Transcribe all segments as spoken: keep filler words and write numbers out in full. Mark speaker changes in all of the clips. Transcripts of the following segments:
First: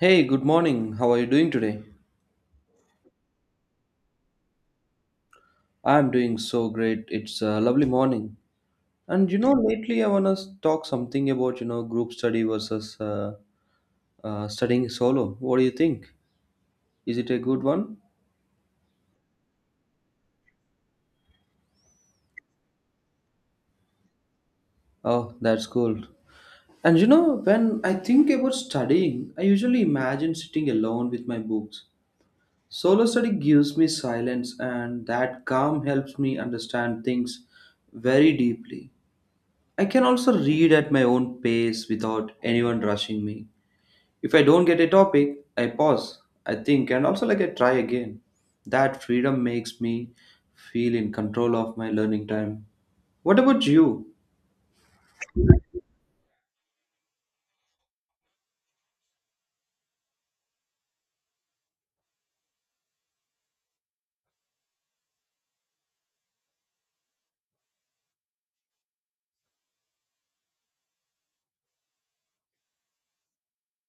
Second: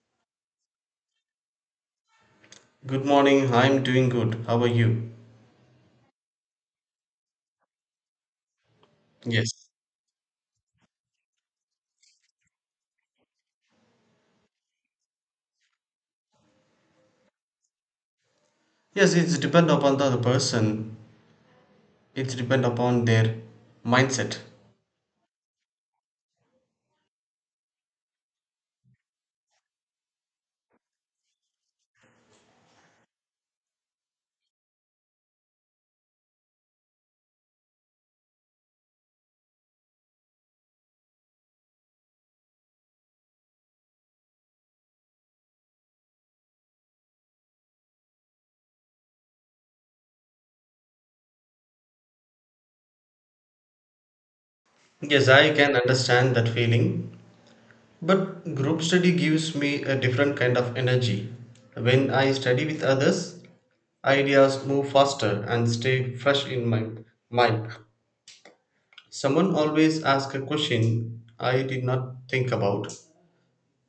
Speaker 1: Hey, good morning. How are you doing today?
Speaker 2: Good morning. I'm doing good. How are you?
Speaker 1: I'm doing so great. It's a lovely morning. And you know,
Speaker 2: Yes.
Speaker 1: lately I want to talk something about, you know, group study versus uh, uh, studying solo. What do you think? Is it a good one?
Speaker 2: Yes, it's depend upon the other person. It's depend upon their mindset.
Speaker 1: Oh, that's cool. And you know, when I think about studying, I usually imagine sitting alone with my books. Solo study gives me silence, and that calm helps me understand things very deeply. I can also read at my own pace without anyone rushing me. If I don't get a topic, I pause, I think, and also like I try again. That freedom makes me feel in control of my learning time. What about you?
Speaker 2: Yes, I can understand that feeling. But group study gives me a different kind of energy. When I study with others, ideas move faster and stay fresh in my mind. Someone always asks a question I did not think about.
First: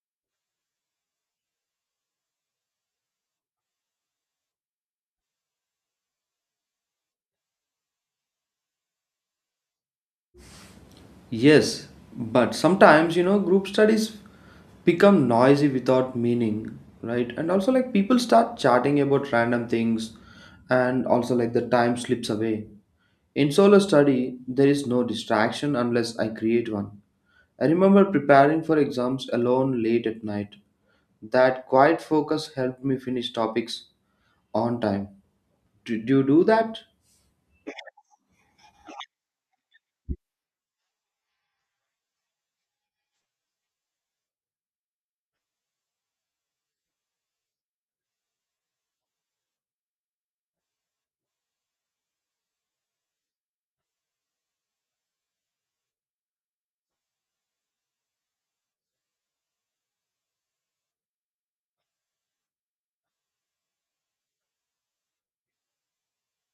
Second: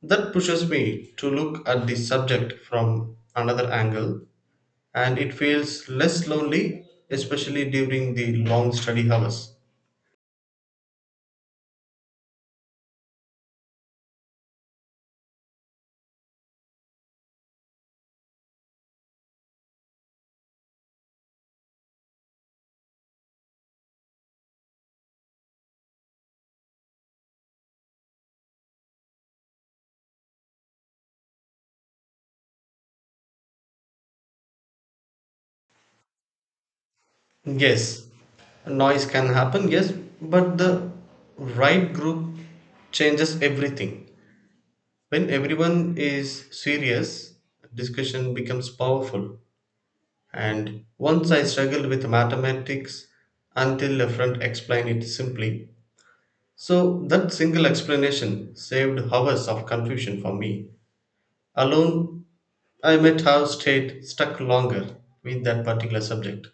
Speaker 2: That pushes me to look at the subject from another angle. And it feels less lonely, especially during the long study hours.
Speaker 1: Yes, but sometimes you know group studies become noisy without meaning, right? And also like people start chatting about random things, and also like the time slips away. In solo study, there is no distraction unless I create one. I remember preparing for exams alone late at night. That quiet focus helped me finish topics on time. Do, do you do that?
Speaker 2: Yes, noise can happen, yes, but the right group changes everything. When everyone is serious, discussion becomes powerful. And once I struggled with mathematics until a friend explained it simply. So that single explanation saved hours of confusion for me. Alone, I might have stayed stuck longer with that particular subject.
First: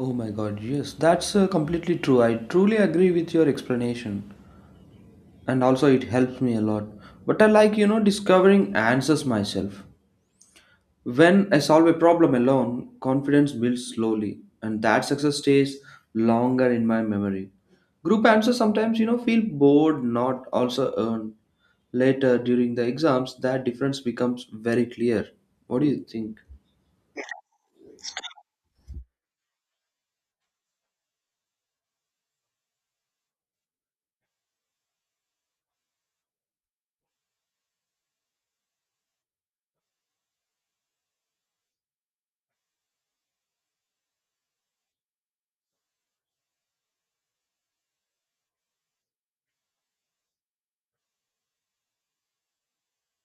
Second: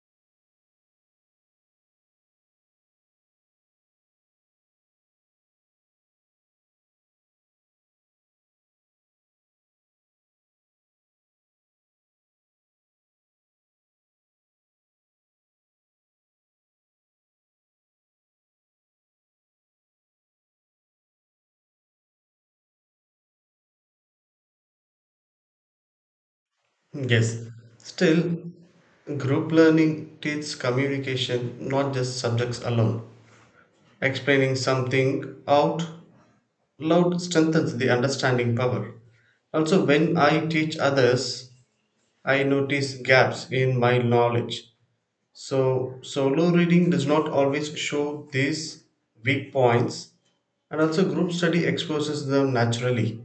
Speaker 1: Oh my god, yes, that's uh, completely true. I truly agree with your explanation. And also, it helps me a lot. But I like, you know, discovering answers myself. When I solve a problem alone, confidence builds slowly, and that success stays longer in my memory. Group answers sometimes, you know, feel bored, not also earned. Later, during the exams, that difference becomes very clear. What do you think?
Speaker 2: Yes, still, group learning teaches communication, not just subjects alone. Explaining something out loud strengthens the understanding power. Also, when I teach others, I notice gaps in my knowledge. So, solo reading does not always show these weak points, and also, group study exposes them naturally.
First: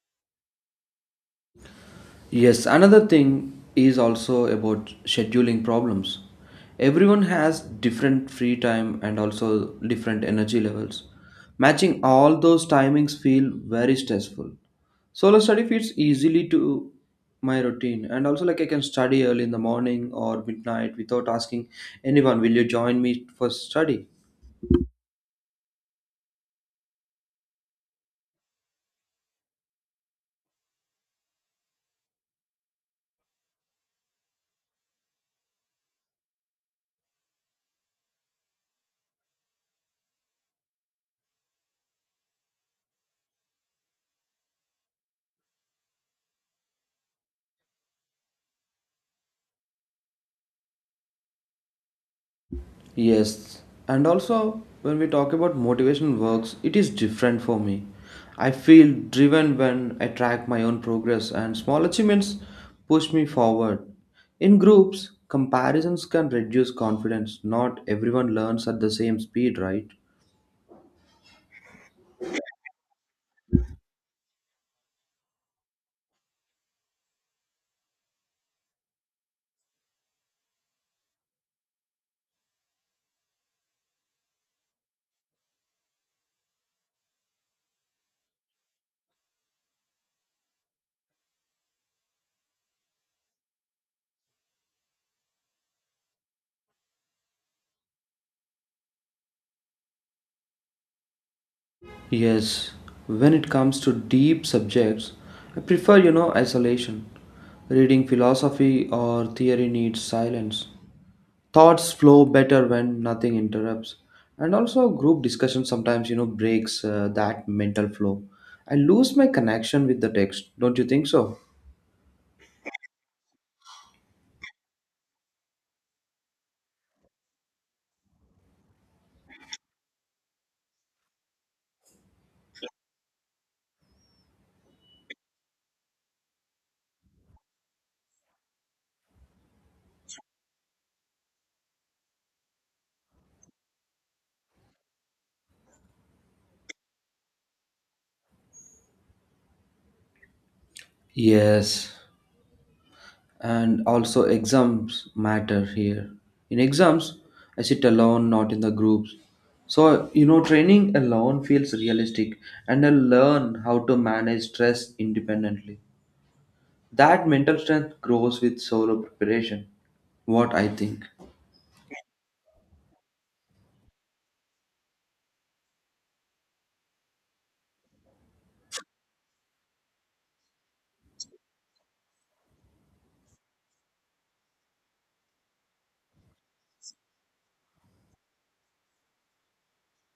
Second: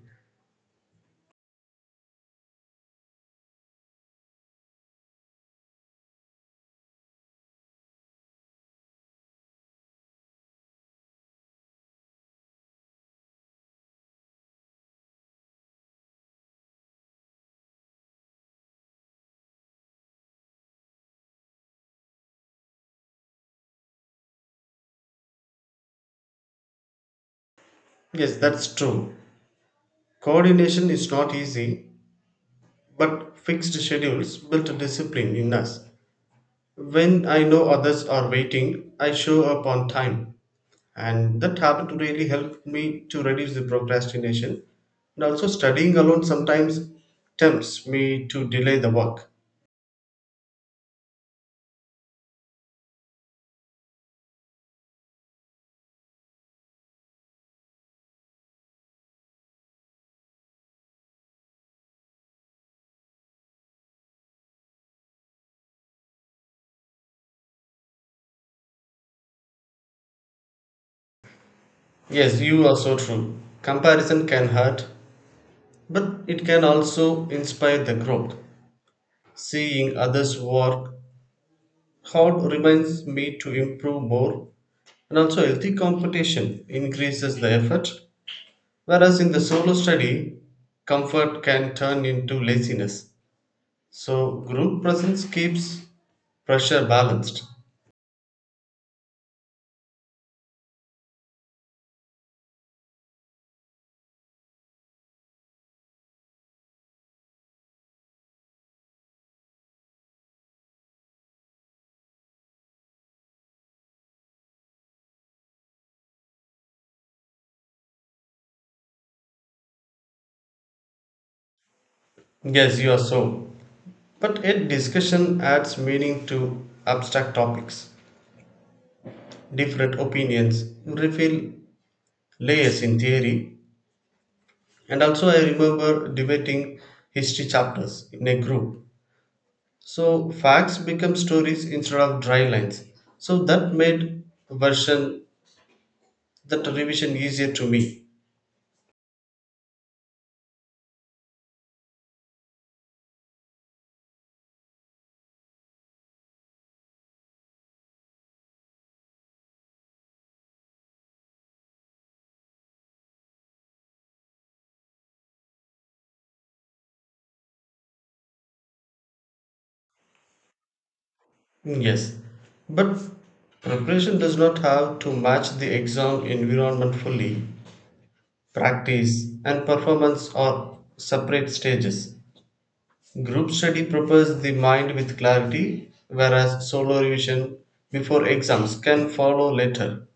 Speaker 1: Yes, another thing is also about scheduling problems. Everyone has different free time and also different energy levels. Matching all those timings feel very stressful. Solo study fits easily to my routine, and also like I can study early in the morning or midnight without asking anyone, will you join me for study?
Speaker 2: Yes, that's true. Coordination is not easy, but fixed schedules built discipline in us. When I know others are waiting, I show up on time. And that habit really helped me to reduce the procrastination. And also, studying alone sometimes tempts me to delay the work.
Speaker 1: Yes, and also when we talk about motivation works, it is different for me. I feel driven when I track my own progress, and small achievements push me forward. In groups, comparisons can reduce confidence. Not everyone learns at the same speed, right?
Speaker 2: Yes, you are so true. Comparison can hurt, but it can also inspire the growth. Seeing others work hard reminds me to improve more. And also, healthy competition increases the effort, whereas in the solo study, comfort can turn into laziness. So, group presence keeps pressure balanced.
Speaker 1: Yes, when it comes to deep subjects, I prefer, you know, isolation. Reading philosophy or theory needs silence. Thoughts flow better when nothing interrupts, and also group discussion sometimes you know breaks uh, that mental flow. I lose my connection with the text, don't you think so?
Speaker 2: Yes, you are so. But yet, discussion adds meaning to abstract topics. Different opinions reveal layers in theory. And also, I remember debating history chapters in a group. So facts become stories instead of dry lines. So that made version that revision easier to me.
Speaker 1: Yes, and also exams matter here. In exams, I sit alone, not in the groups. So you know training alone feels realistic, and I learn how to manage stress independently. That mental strength grows with solo preparation. What I think?
Speaker 2: Mm, yes. But preparation does not have to match the exam environment fully. Practice and performance are separate stages. Group study prepares the mind with clarity, whereas solo revision before exams can follow later.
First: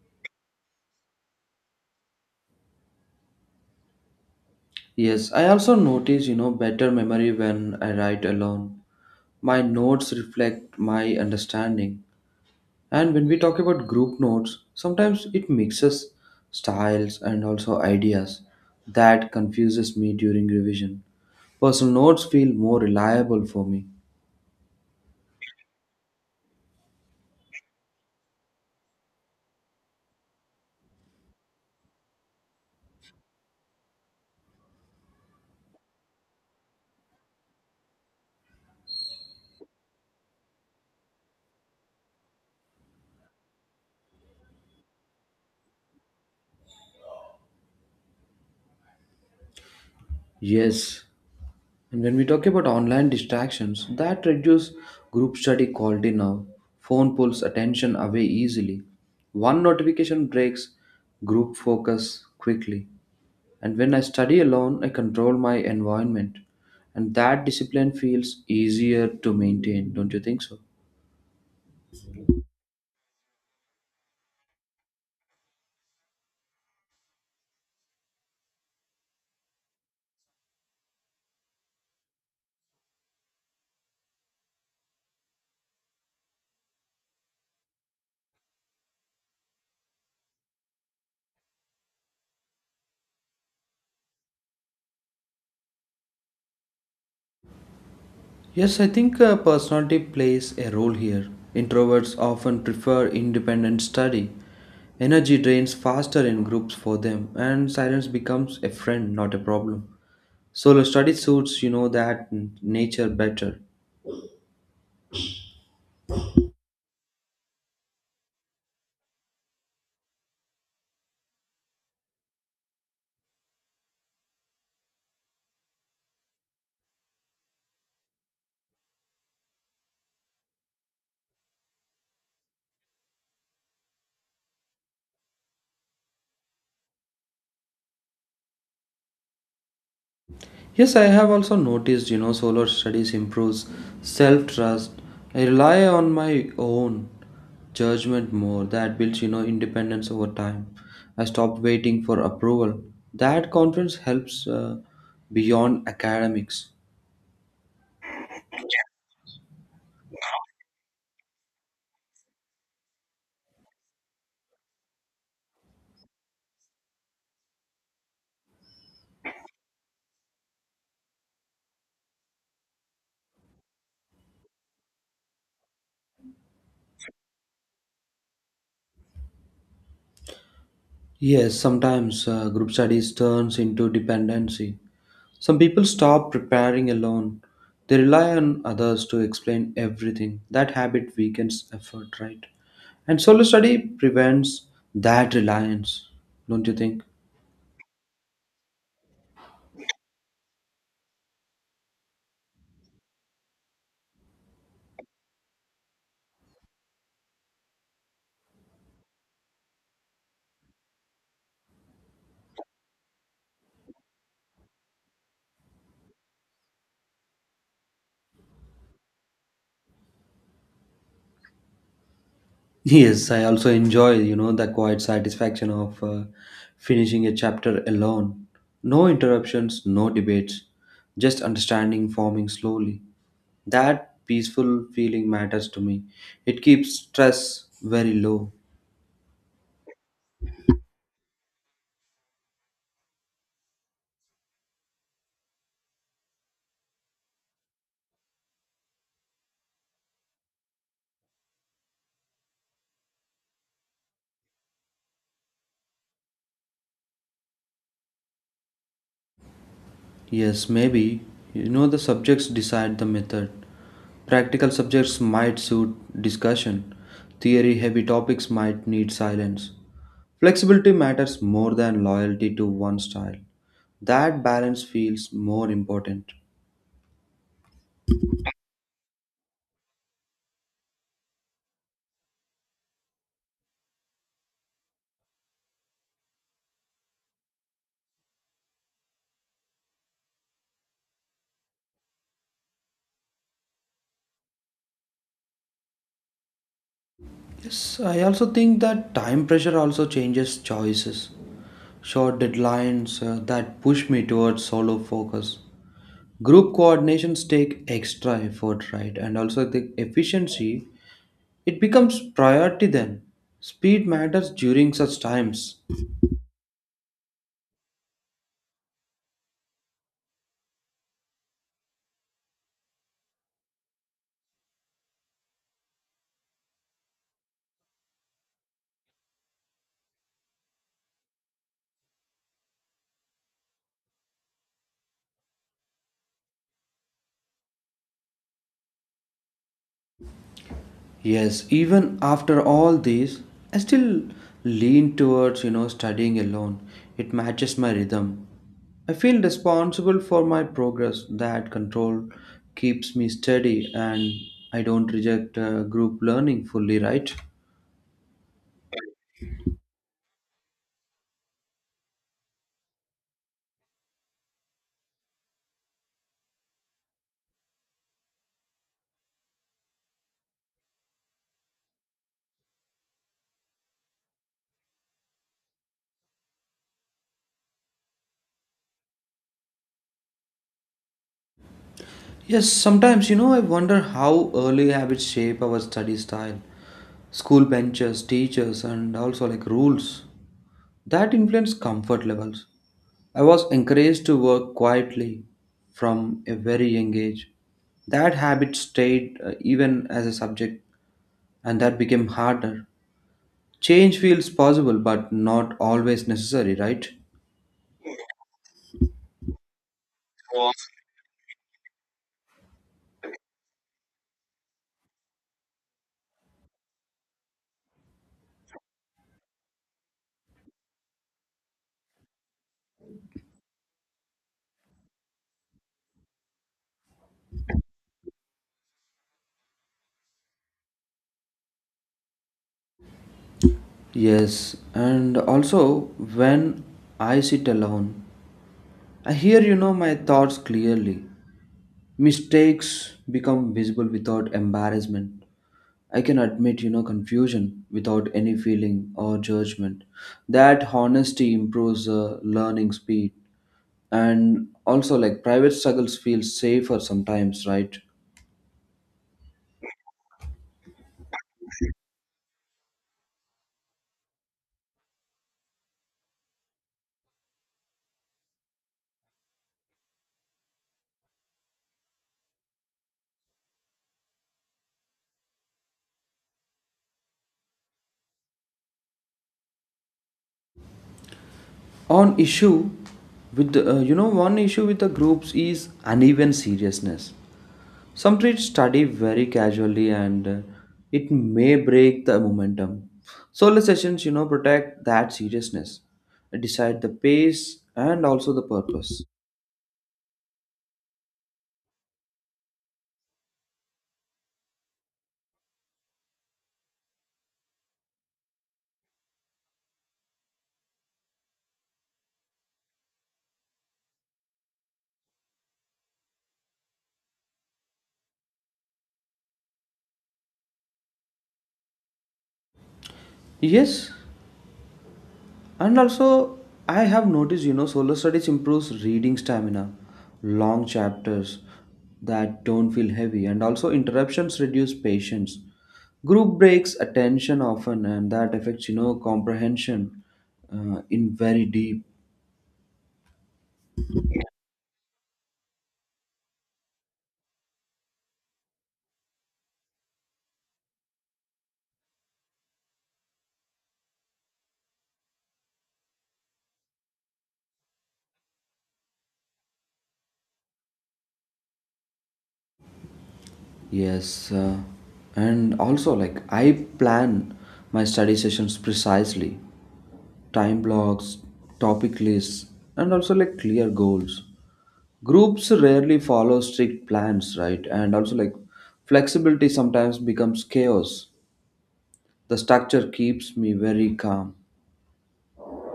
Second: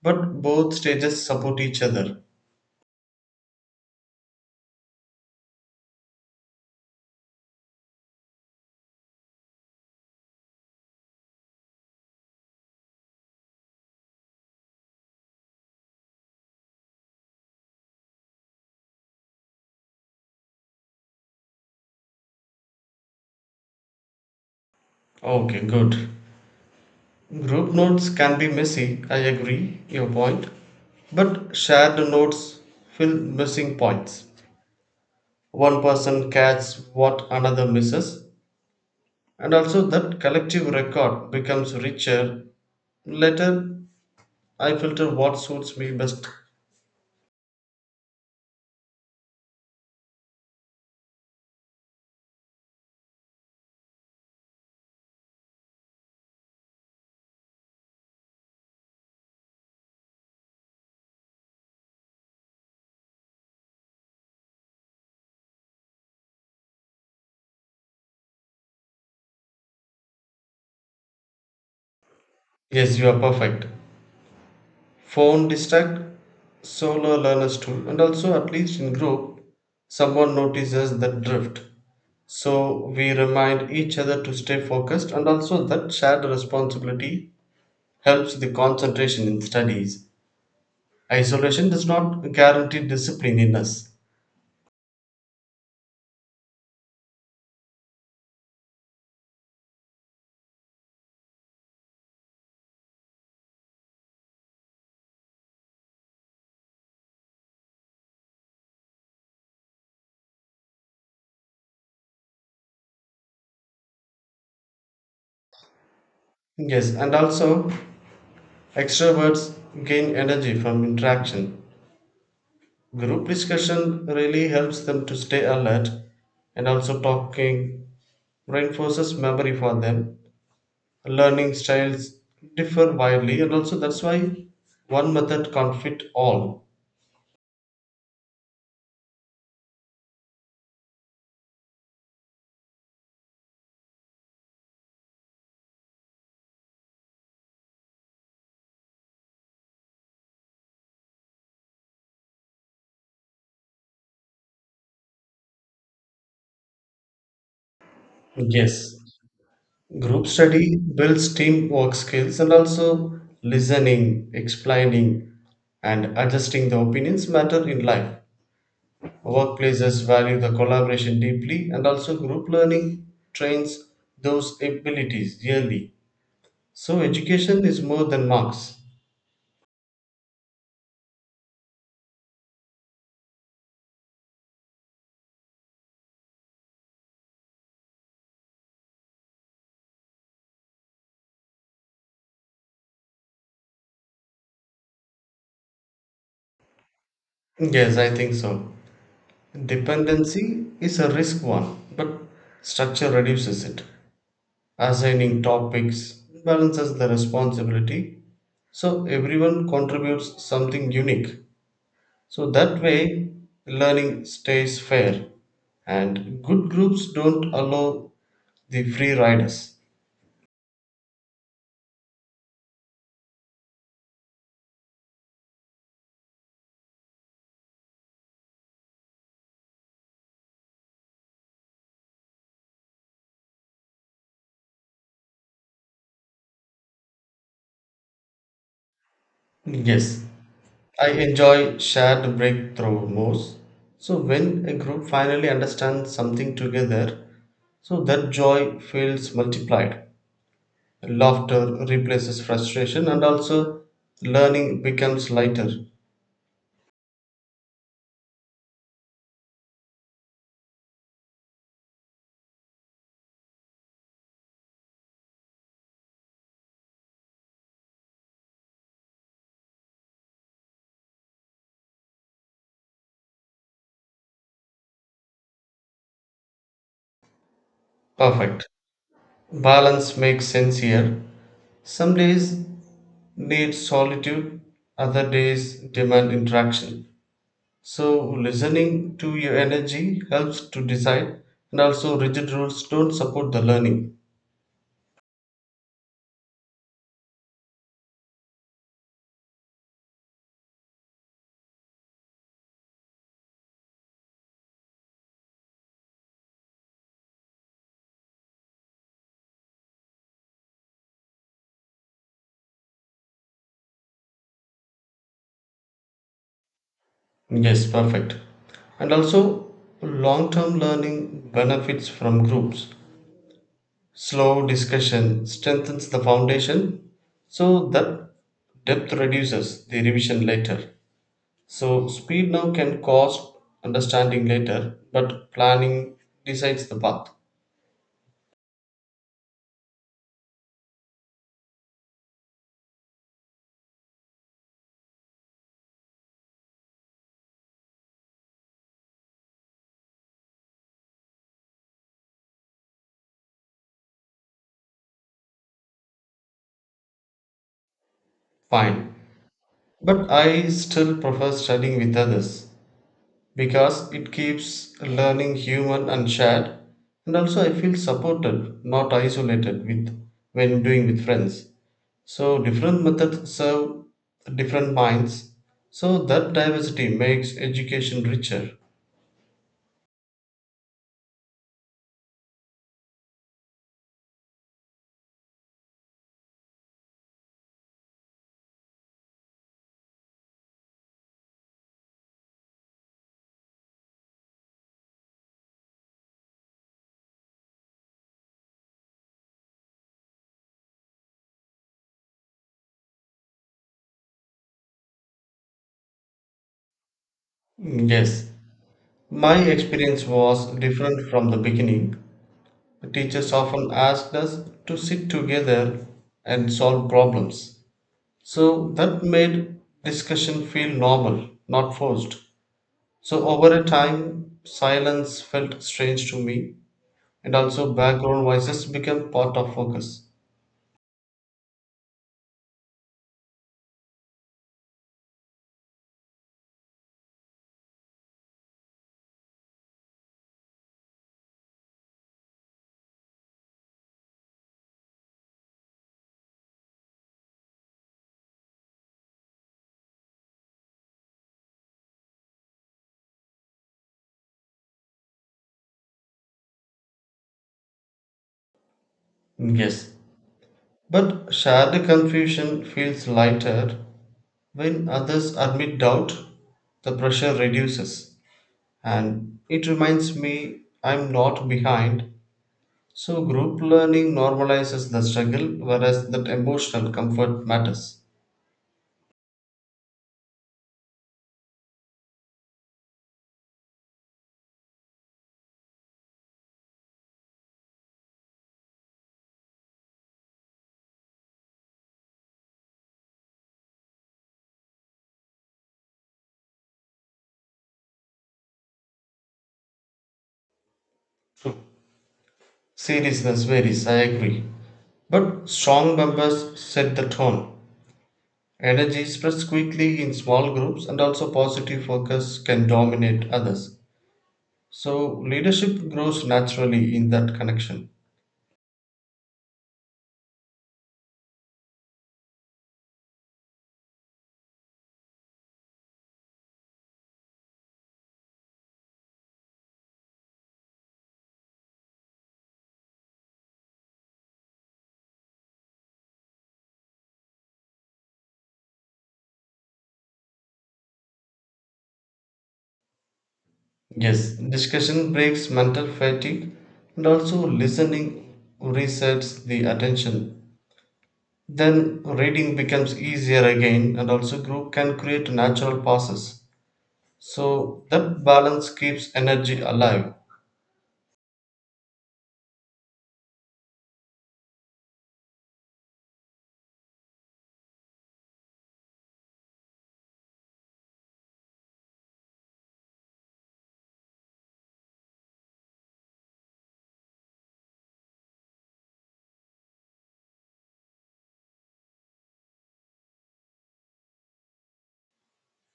Speaker 2: But both stages support each other.
Speaker 1: Yes, I also notice, you know, better memory when I write alone. My notes reflect my understanding. And when we talk about group notes, sometimes it mixes styles and also ideas. That confuses me during revision. Personal notes feel more reliable for me.
Speaker 2: Okay, good. Group notes can be messy, I agree your point. But shared notes fill missing points. One person catches what another misses, and also that collective record becomes richer. Later, I filter what suits me best.
Speaker 1: Yes, and when we talk about online distractions, that reduce group study quality now. Phone pulls attention away easily. One notification breaks group focus quickly. And when I study alone, I control my environment. And that discipline feels easier to maintain, don't you think so?
Speaker 2: Yes, you are perfect. Phone distract, solo learners too, and also at least in group, someone notices that drift. So we remind each other to stay focused and also that shared responsibility helps the concentration in studies. Isolation does not guarantee discipline in us.
Speaker 1: Yes, I think uh, personality plays a role here. Introverts often prefer independent study. Energy drains faster in groups for them, and silence becomes a friend, not a problem. Solo study suits, you know, that n- nature better.
Speaker 2: Yes, and also extroverts gain energy from interaction. Group discussion really helps them to stay alert and also talking reinforces memory for them. Learning styles differ widely and also that's why one method can't fit all.
Speaker 1: Yes, I have also noticed, you know, solo studies improves self-trust. I rely on my own judgment more. That builds, you know, independence over time. I stopped waiting for approval. That confidence helps uh, beyond academics.
Speaker 2: Yes. Group study builds teamwork skills and also listening, explaining, and adjusting the opinions matter in life. Workplaces value the collaboration deeply, and also group learning trains those abilities yearly. So, education is more than marks.
Speaker 1: Yes, sometimes uh, group studies turns into dependency. Some people stop preparing alone. They rely on others to explain everything. That habit weakens effort, right? And solo study prevents that reliance, don't you think?
Speaker 2: Yes, I think so. Dependency is a risk one, but structure reduces it. Assigning topics balances the responsibility so everyone contributes something unique, so that way learning stays fair, and good groups don't allow the free riders.
Speaker 1: Yes, I also enjoy, you know, the quiet satisfaction of uh, finishing a chapter alone. No interruptions, no debates, just understanding forming slowly. That peaceful feeling matters to me. It keeps stress very low.
Speaker 2: Yes, I enjoy shared breakthrough most. So when a group finally understands something together, so that joy feels multiplied. Laughter replaces frustration, and also learning becomes lighter.
Speaker 1: Yes, maybe. You know, the subjects decide the method. Practical subjects might suit discussion, theory heavy topics might need silence. Flexibility matters more than loyalty to one style. That balance feels more important.
Speaker 2: Perfect. Balance makes sense here. Some days need solitude, other days demand interaction. So, listening to your energy helps to decide, and also, rigid rules don't support the learning.
Speaker 1: Yes, I also think that time pressure also changes choices. Short deadlines uh, that push me towards solo focus. Group coordinations take extra effort, right? And also the efficiency, it becomes priority then. Speed matters during such times.
Speaker 2: Yes, perfect. And also, long term learning benefits from groups. Slow discussion strengthens the foundation, so that depth reduces the revision later. So, speed now can cost understanding later, but planning decides the path.
Speaker 1: Yes, even after all this, I still lean towards, you know, studying alone. It matches my rhythm. I feel responsible for my progress. That control keeps me steady, and I don't reject uh, group learning fully, right?
Speaker 2: Fine. But I still prefer studying with others because it keeps learning human and shared, and also I feel supported, not isolated with when doing with friends. So, different methods serve different minds. So, that diversity makes education richer.
Speaker 1: Yes, sometimes, you know, I wonder how early habits shape our study style. School benches, teachers, and also like rules. That influenced comfort levels. I was encouraged to work quietly from a very young age. That habit stayed uh, even as a subject, and that became harder. Change feels possible, but not always necessary, right?
Speaker 2: Mm, yes, my experience was different from the beginning. Teachers often asked us to sit together and solve problems. So that made discussion feel normal, not forced. So over a time, silence felt strange to me, and also background voices became part of focus.
Speaker 1: Yes, and also when I sit alone, I hear, you know, my thoughts clearly. Mistakes become visible without embarrassment. I can admit, you know, confusion without any feeling or judgment. That honesty improves uh, learning speed. And also, like, private struggles feel safer sometimes, right?
Speaker 2: Yes. But shared confusion feels lighter when others admit doubt, the pressure reduces, and it reminds me I'm not behind. So, group learning normalizes the struggle, whereas that emotional comfort matters.
Speaker 1: On issue with, the, uh, you know, one issue with the groups is uneven seriousness. Some trees study very casually, and uh, it may break the momentum. Solar sessions, you know, protect that seriousness, decide the pace and also the purpose.
Speaker 2: True. Seriousness varies, I agree. But strong members set the tone. Energy spreads quickly in small groups, and also positive focus can dominate others. So, leadership grows naturally in that connection.
Speaker 1: Yes, and also I have noticed, you know, solar studies improves reading stamina, long chapters that don't feel heavy, and also interruptions reduce patience. Group breaks attention often, and that affects, you know, comprehension uh, in very deep.
Speaker 2: Yes, discussion breaks mental fatigue, and also listening resets the attention, then reading becomes easier again, and also group can create natural pauses, so that balance keeps energy alive.
Speaker 1: Yes, uh, and also like I plan my study sessions precisely, time blocks, topic lists, and also like clear goals. Groups rarely follow strict plans, right? And also like flexibility sometimes becomes chaos. The structure keeps me very calm.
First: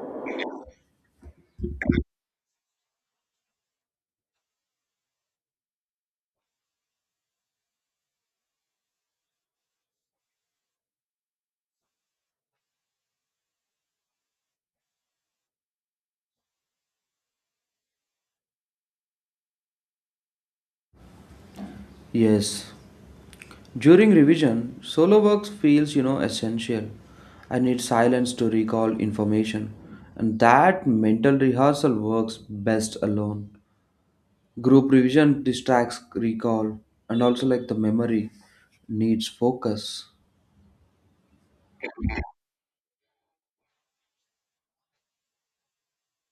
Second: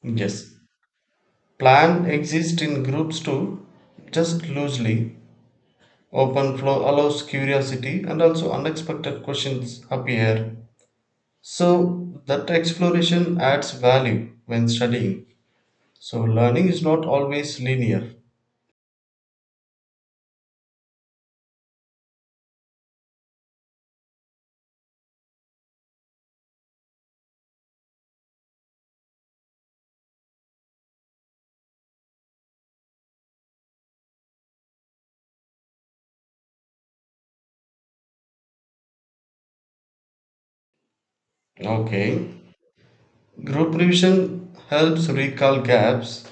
Speaker 2: Yes, plan exists in groups too, just loosely. Open flow allows curiosity and also unexpected questions appear, so that exploration adds value when studying. So learning is not always linear.
Speaker 1: Yes, during revision, solo works feels, you know, essential. I need silence to recall information, and that mental rehearsal works best alone. Group revision distracts recall, and also like the memory needs focus.
Speaker 2: Okay, group revision helps recall gaps.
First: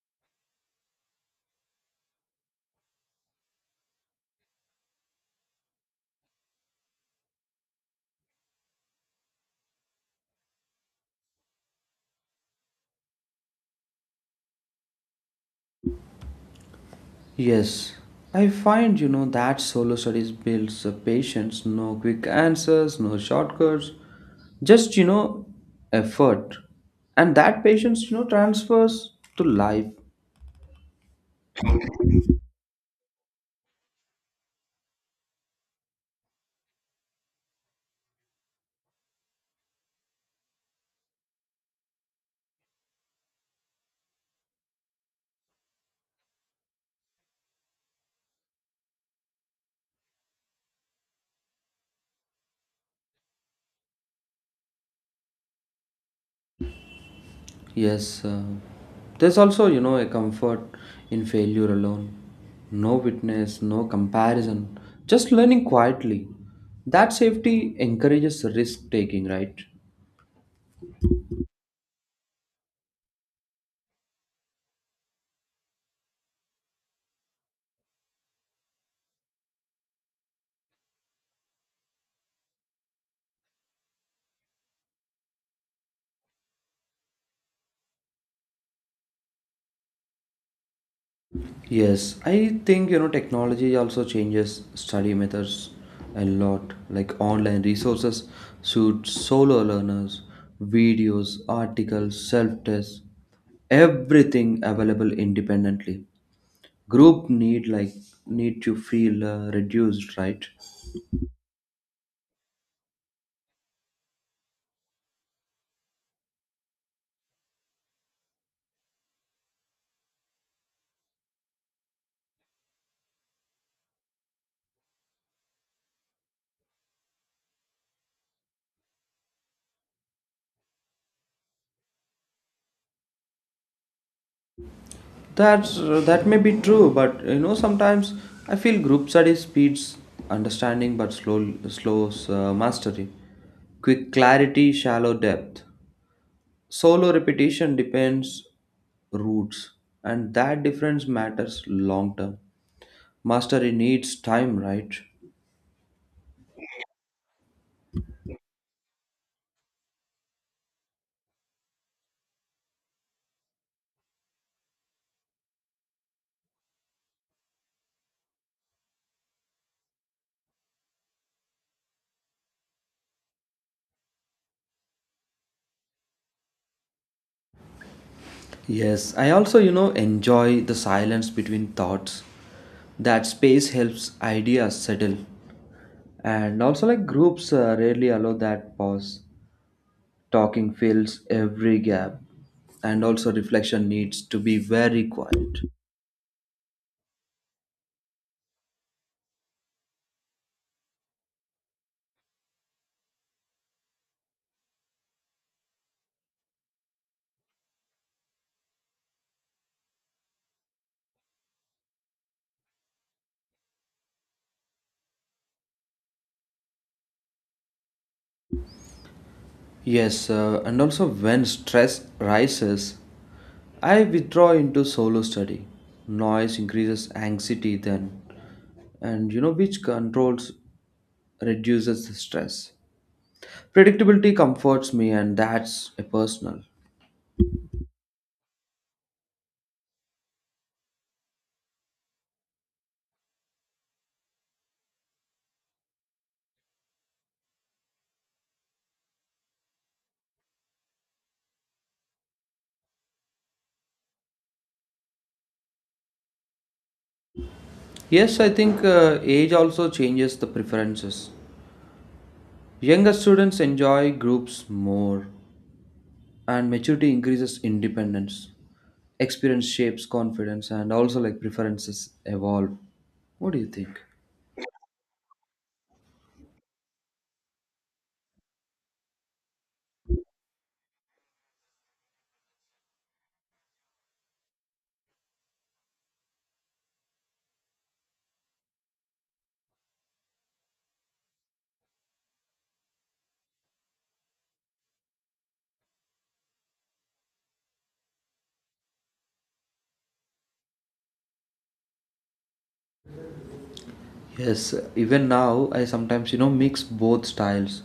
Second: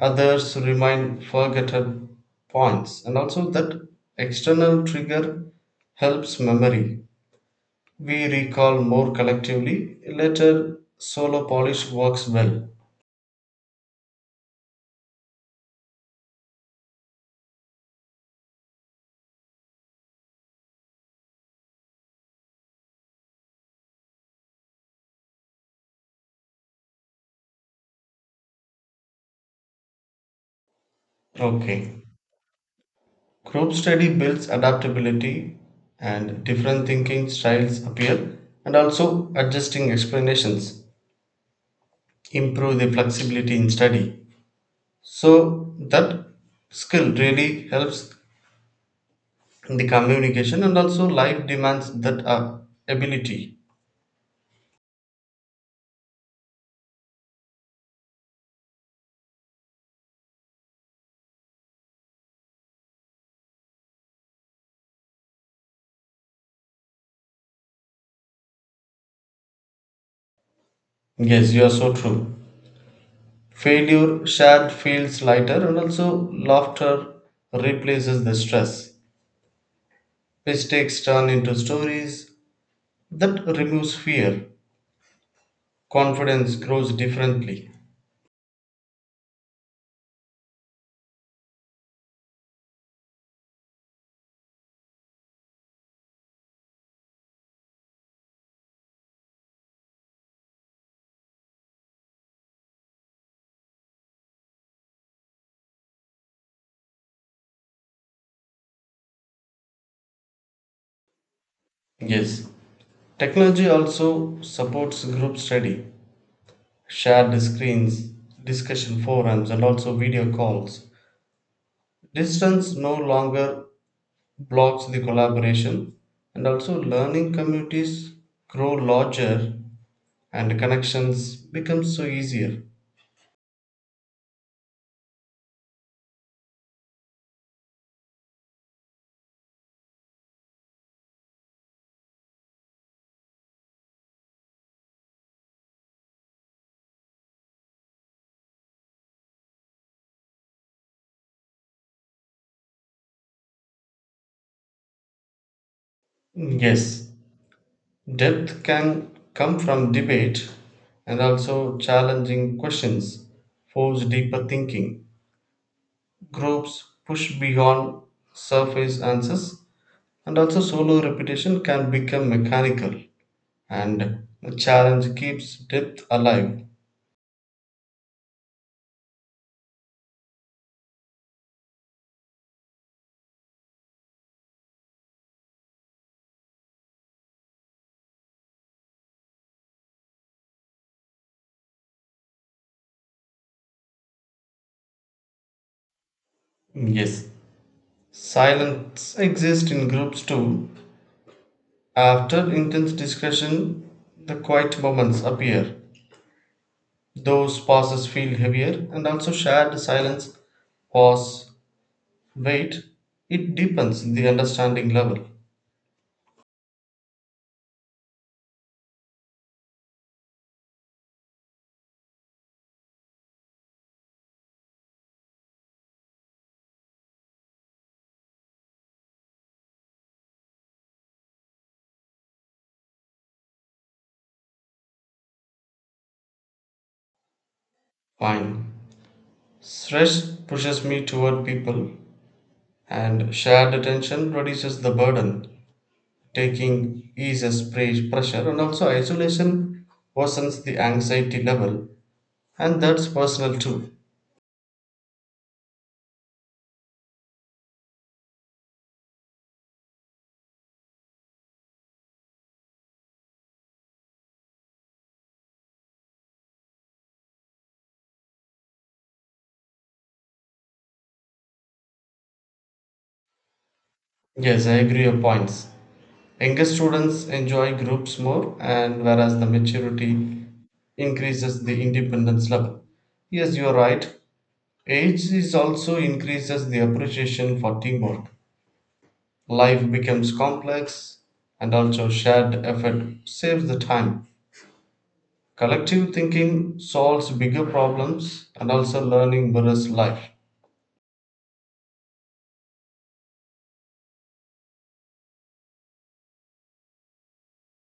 Speaker 2: Others remind forgotten points, and also that external trigger helps memory. We recall more collectively. Later, solo polish works well.
Speaker 1: Yes, I find, you know, that solo studies builds a patience, no quick answers, no shortcuts, just, you know, effort. And that patience, you know, transfers to life.
Speaker 2: Okay. Group study builds adaptability and different thinking styles appear, and also adjusting explanations improve the flexibility in study. So, that skill really helps the communication and also life demands that uh, ability.
Speaker 1: Yes, uh, there's also, you know, a comfort in failure alone. No witness, no comparison, just learning quietly. That safety encourages risk taking, right?
Speaker 2: Yes, you are so true. Failure shared feels lighter, and also laughter replaces the stress. Mistakes turn into stories, that removes fear, confidence grows differently.
Speaker 1: Yes, I think, you know, technology also changes study methods a lot, like online resources suit solo learners, videos, articles, self tests, everything available independently. Group need like need to feel uh, reduced, right?
Speaker 2: Yes, technology also supports group study. Shared screens, discussion forums, and also video calls. Distance no longer blocks the collaboration, and also learning communities grow larger, and connections become so easier.
Speaker 1: That's that may be true, but you know sometimes I feel group study speeds understanding but slow slows uh, mastery. Quick clarity, shallow depth. Solo repetition depends roots, and that difference matters long term. Mastery needs time, right?
Speaker 2: Yes, depth can come from debate, and also challenging questions force deeper thinking. Groups push beyond surface answers, and also solo repetition can become mechanical, and the challenge keeps depth alive.
Speaker 1: Yes, I also, you know, enjoy the silence between thoughts. That space helps ideas settle. And also, like groups uh, rarely allow that pause. Talking fills every gap. And also, reflection needs to be very quiet.
Speaker 2: Yes, silence exists in groups too. After intense discussion, the quiet moments appear. Those pauses feel heavier, and also shared silence, pause, wait. It deepens the understanding level.
Speaker 1: Yes, uh, and also, when stress rises, I withdraw into solo study. Noise increases anxiety then, and you know, which controls reduces the stress. Predictability comforts me, and that's a personal.
Speaker 2: Fine. Stress pushes me toward people, and shared attention reduces the burden. Taking eases pre- pressure, and also isolation worsens the anxiety level, and that's personal too.
Speaker 1: Yes, I think uh, age also changes the preferences. Younger students enjoy groups more, and maturity increases independence. Experience shapes confidence, and also like preferences evolve. What do you think?
Speaker 2: Yes, I agree your points. Younger students enjoy groups more, and whereas the maturity increases the independence level. Yes, you are right. Age is also increases the appreciation for teamwork. Life becomes complex, and also shared effort saves the time. Collective thinking solves bigger problems, and also learning mirrors life.
Speaker 1: Yes, even now I sometimes, you know, mix both styles.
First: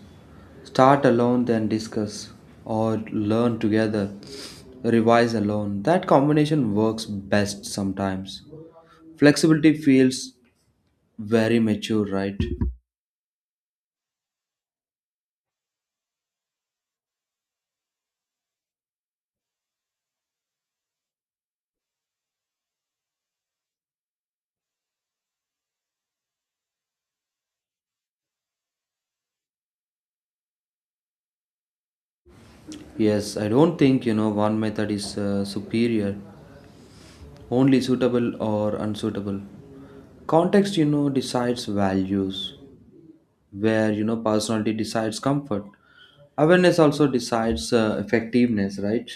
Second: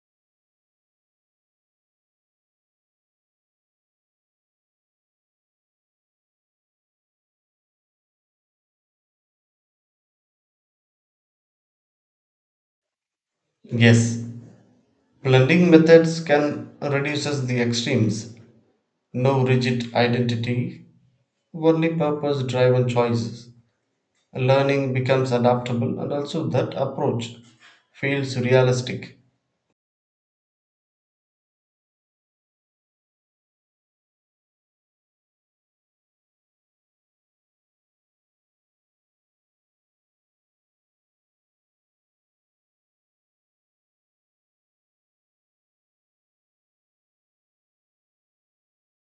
Speaker 1: Start alone, then discuss, or learn together, revise alone. That combination works best sometimes. Flexibility feels very mature, right?
Speaker 2: Yes, blending methods can reduces the extremes. No rigid identity, only purpose-driven choices. Learning becomes adaptable, and also that approach feels realistic.
Speaker 1: Yes, I don't think, you know, one method is uh, superior, only suitable or unsuitable. Context, you know, decides values. Where you know personality decides comfort, awareness also decides uh, effectiveness, right?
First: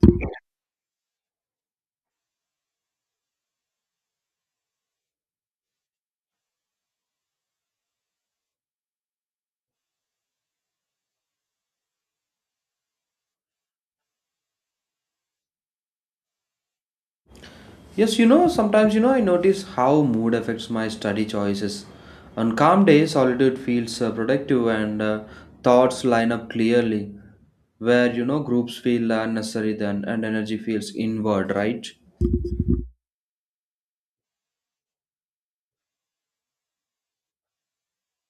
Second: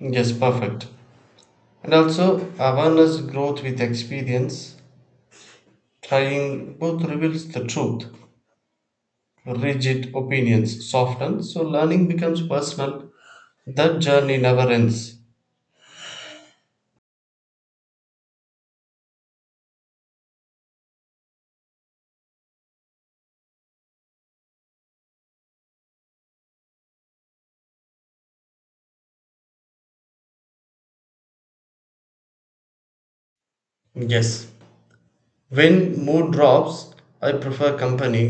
Speaker 2: Yes, perfect. And also awareness growth with experience, trying both reveals the truth. Rigid opinions soften, so learning becomes personal. That journey never ends.
Speaker 1: Yes, you know sometimes you know I notice how mood affects my study choices. On calm days, solitude feels uh, productive, and uh, thoughts line up clearly. Where you know groups feel unnecessary then, and energy feels inward, right?
Speaker 2: Yes, when mood drops, I prefer company.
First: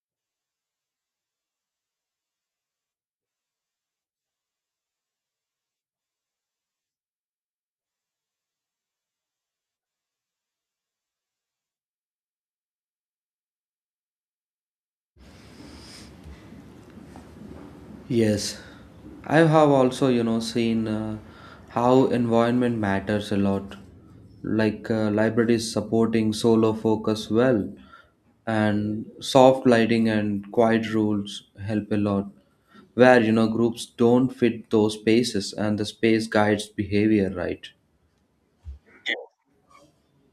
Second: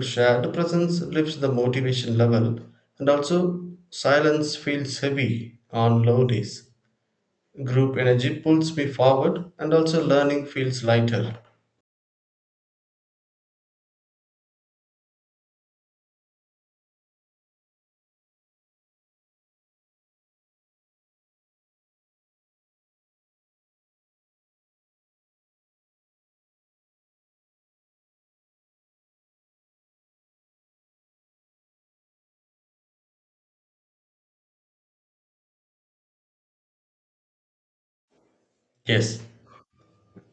Speaker 2: Shared presence lifts the motivation level, and also silence feels heavy on low days. Group energy pulls me forward and also learning feels lighter.
Speaker 1: Yes, I have also, you know, seen uh, how environment matters a lot. Like uh, libraries supporting solar focus well, and soft lighting and quiet rules help a lot. Where you know groups don't fit those spaces, and the space guides behavior, right?
Speaker 2: Yes,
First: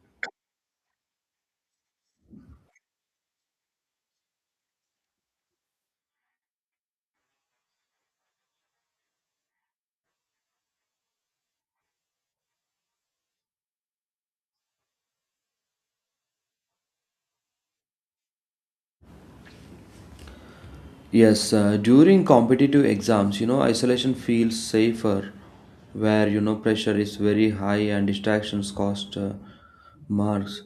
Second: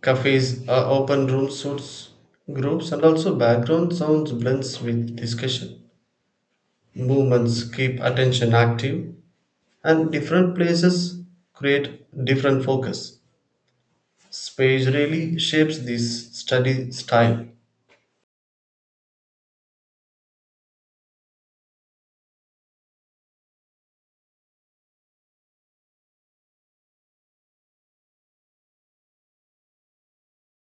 Speaker 2: cafes are open room suits groups, and also background sounds blends with discussion. Movements keep attention active, and different places create different focus. Space really shapes this study style.
Speaker 1: Yes, uh, during competitive exams, you know, isolation feels safer, where, you know, pressure is very high and distractions cost uh, marks.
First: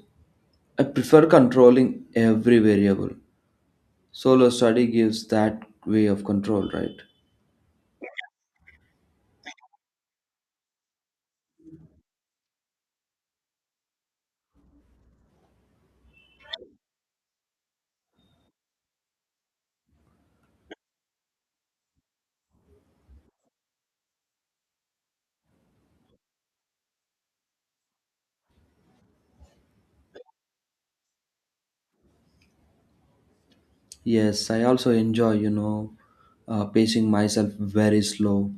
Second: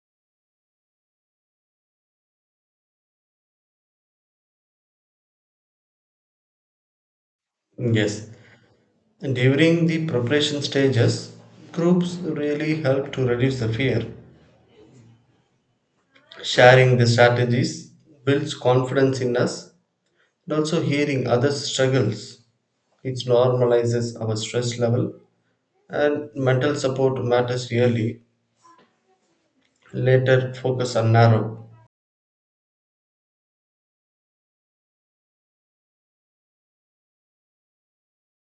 Speaker 1: I prefer controlling every variable. Solo study gives that way of control, right?
Speaker 2: Yes. And during the preparation stages, groups really help to reduce the fear. Sharing the strategies builds confidence in us. And also, hearing others' struggles, it normalizes our stress level, and mental support matters really. Later, focus on narrow.
Speaker 1: Yes, I also enjoy, you know, uh, pacing myself very slow.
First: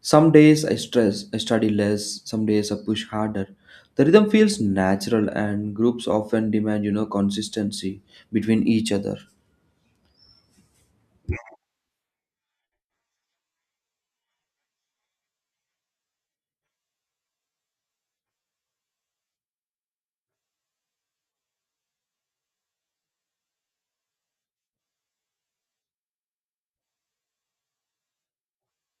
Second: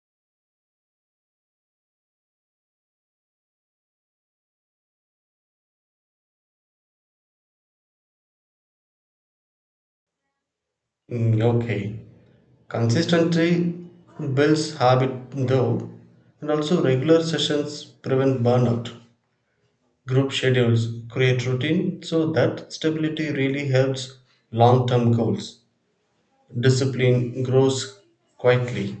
Speaker 1: Some days I stress, I study less, some days I push harder. The rhythm feels natural, and groups often demand, you know, consistency between each other.
Speaker 2: Mm, okay. Consistency builds habit, though, and also regular sessions prevent burnout. Group schedules create routine, so that stability really helps long term goals. Discipline grows quietly.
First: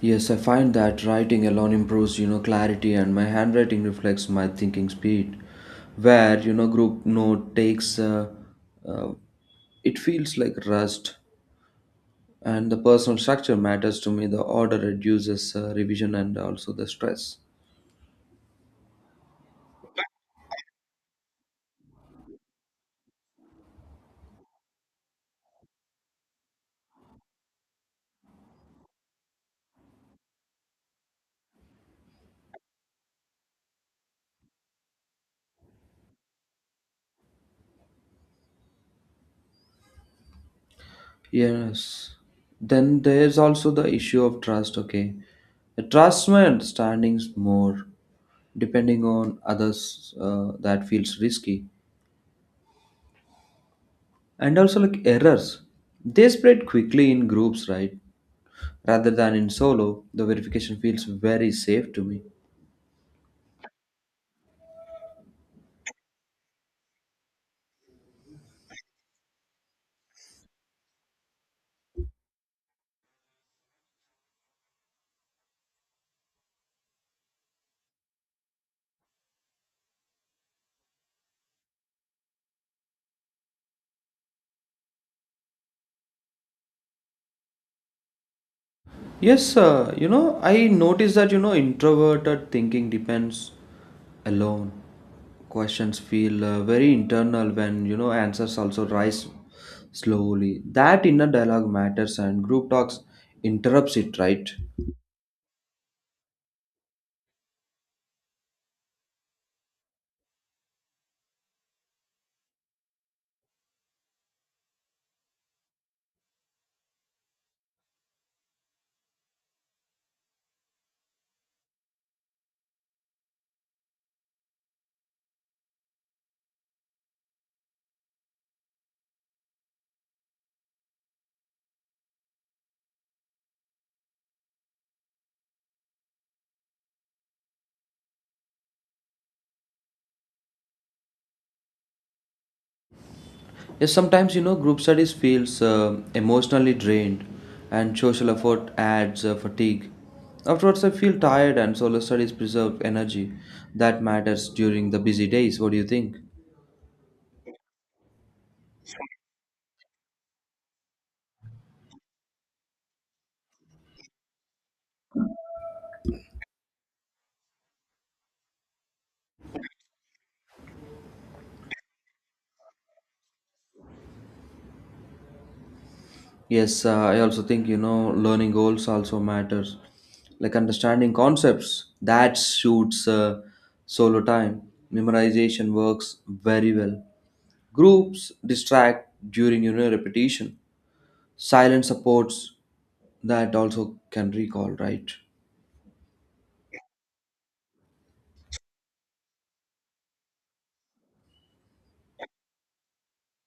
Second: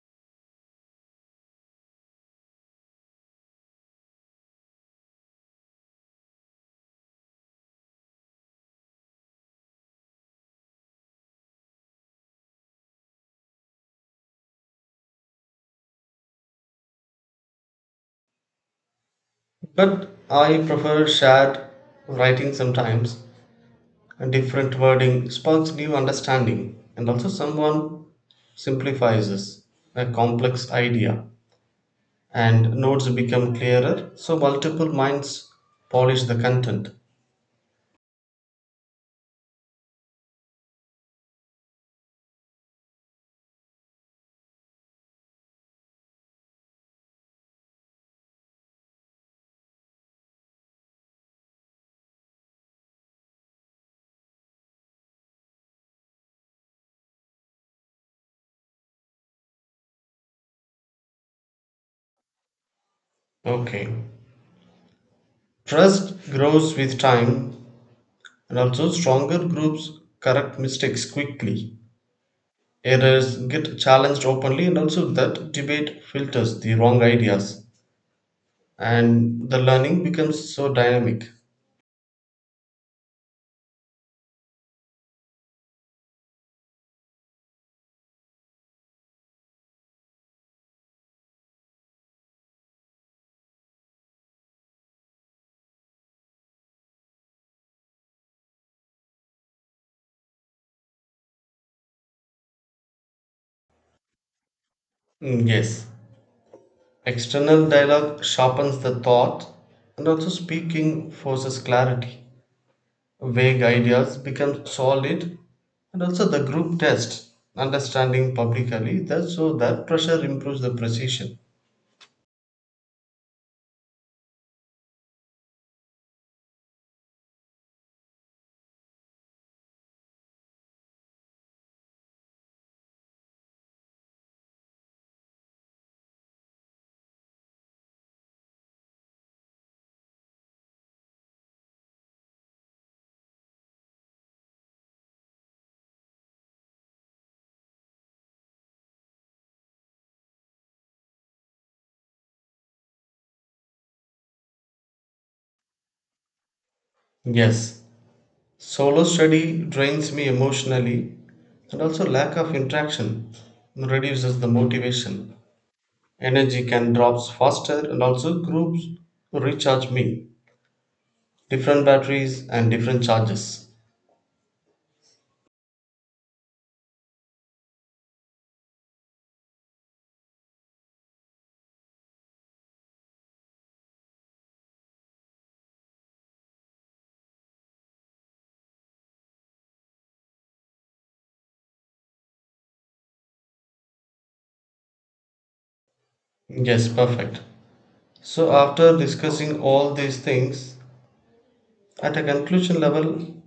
Speaker 1: Yes, I find that writing alone improves, you know, clarity, and my handwriting reflects my thinking speed. Where, you know, group note takes, uh, uh, it feels like rust, and the personal structure matters to me. The order reduces uh, revision and also the stress.
Speaker 2: But I prefer shared writing sometimes. And different wording sparks new understanding, and also someone simplifies a complex idea, and notes become clearer, so multiple minds polish the content.
Speaker 1: Yes. Then there's also the issue of trust, okay? I trust my understandings more, depending on others, uh, that feels risky, and also like errors, they spread quickly in groups, right? Rather than in solo, the verification feels very safe to me.
Speaker 2: Okay, trust grows with time, and also stronger groups correct mistakes quickly. Errors get challenged openly, and also that debate filters the wrong ideas, and the learning becomes so dynamic.
Speaker 1: Yes, uh, you know I noticed that you know introverted thinking depends alone. Questions feel uh, very internal, when you know answers also rise slowly. That inner dialogue matters, and group talks interrupts it, right?
Speaker 2: Mm, yes. External dialogue sharpens the thought, and also speaking forces clarity. Vague ideas become solid, and also the group test understanding publicly, that so that pressure improves the precision.
Speaker 1: Yes, sometimes you know group studies feels uh, emotionally drained, and social effort adds uh, fatigue. Afterwards, I feel tired, and solo studies preserve energy that matters during the busy days. What do you think?
Speaker 2: Yes, solo study drains me emotionally, and also lack of interaction reduces the motivation. Energy can drops faster, and also groups recharge me. Different batteries and different charges.
Speaker 1: Yes, uh, I also think you know learning goals also matters, like understanding concepts that suits uh, solo time. Memorization works very well. Groups distract during you know repetition, silent supports that also can recall, right?
Speaker 2: Yes, perfect. So, after discussing all these things, at a conclusion level,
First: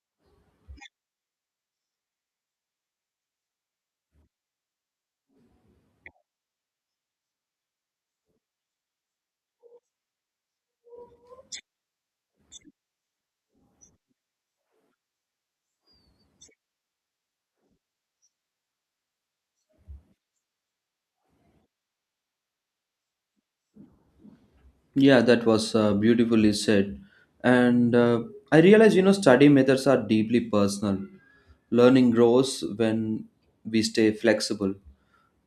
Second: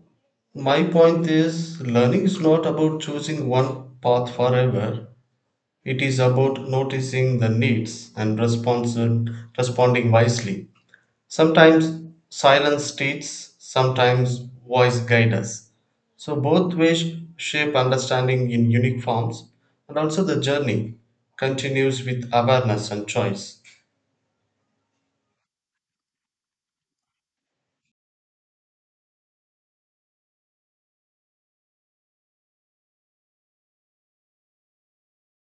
Speaker 2: my point is learning is not about choosing one path forever. It is about noticing the needs and responsi- responding wisely. Sometimes silence teaches, sometimes voice guides us. So, both ways shape understanding in unique forms, and also the journey continues with awareness and choice.
Speaker 1: Yeah, that was uh, beautifully said, and uh, I realize, you know study methods are deeply personal. Learning grows when we stay flexible,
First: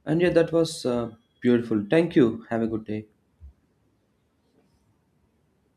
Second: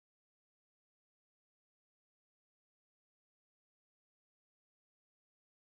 Speaker 1: and yeah, that was uh, beautiful. Thank you, have a good day.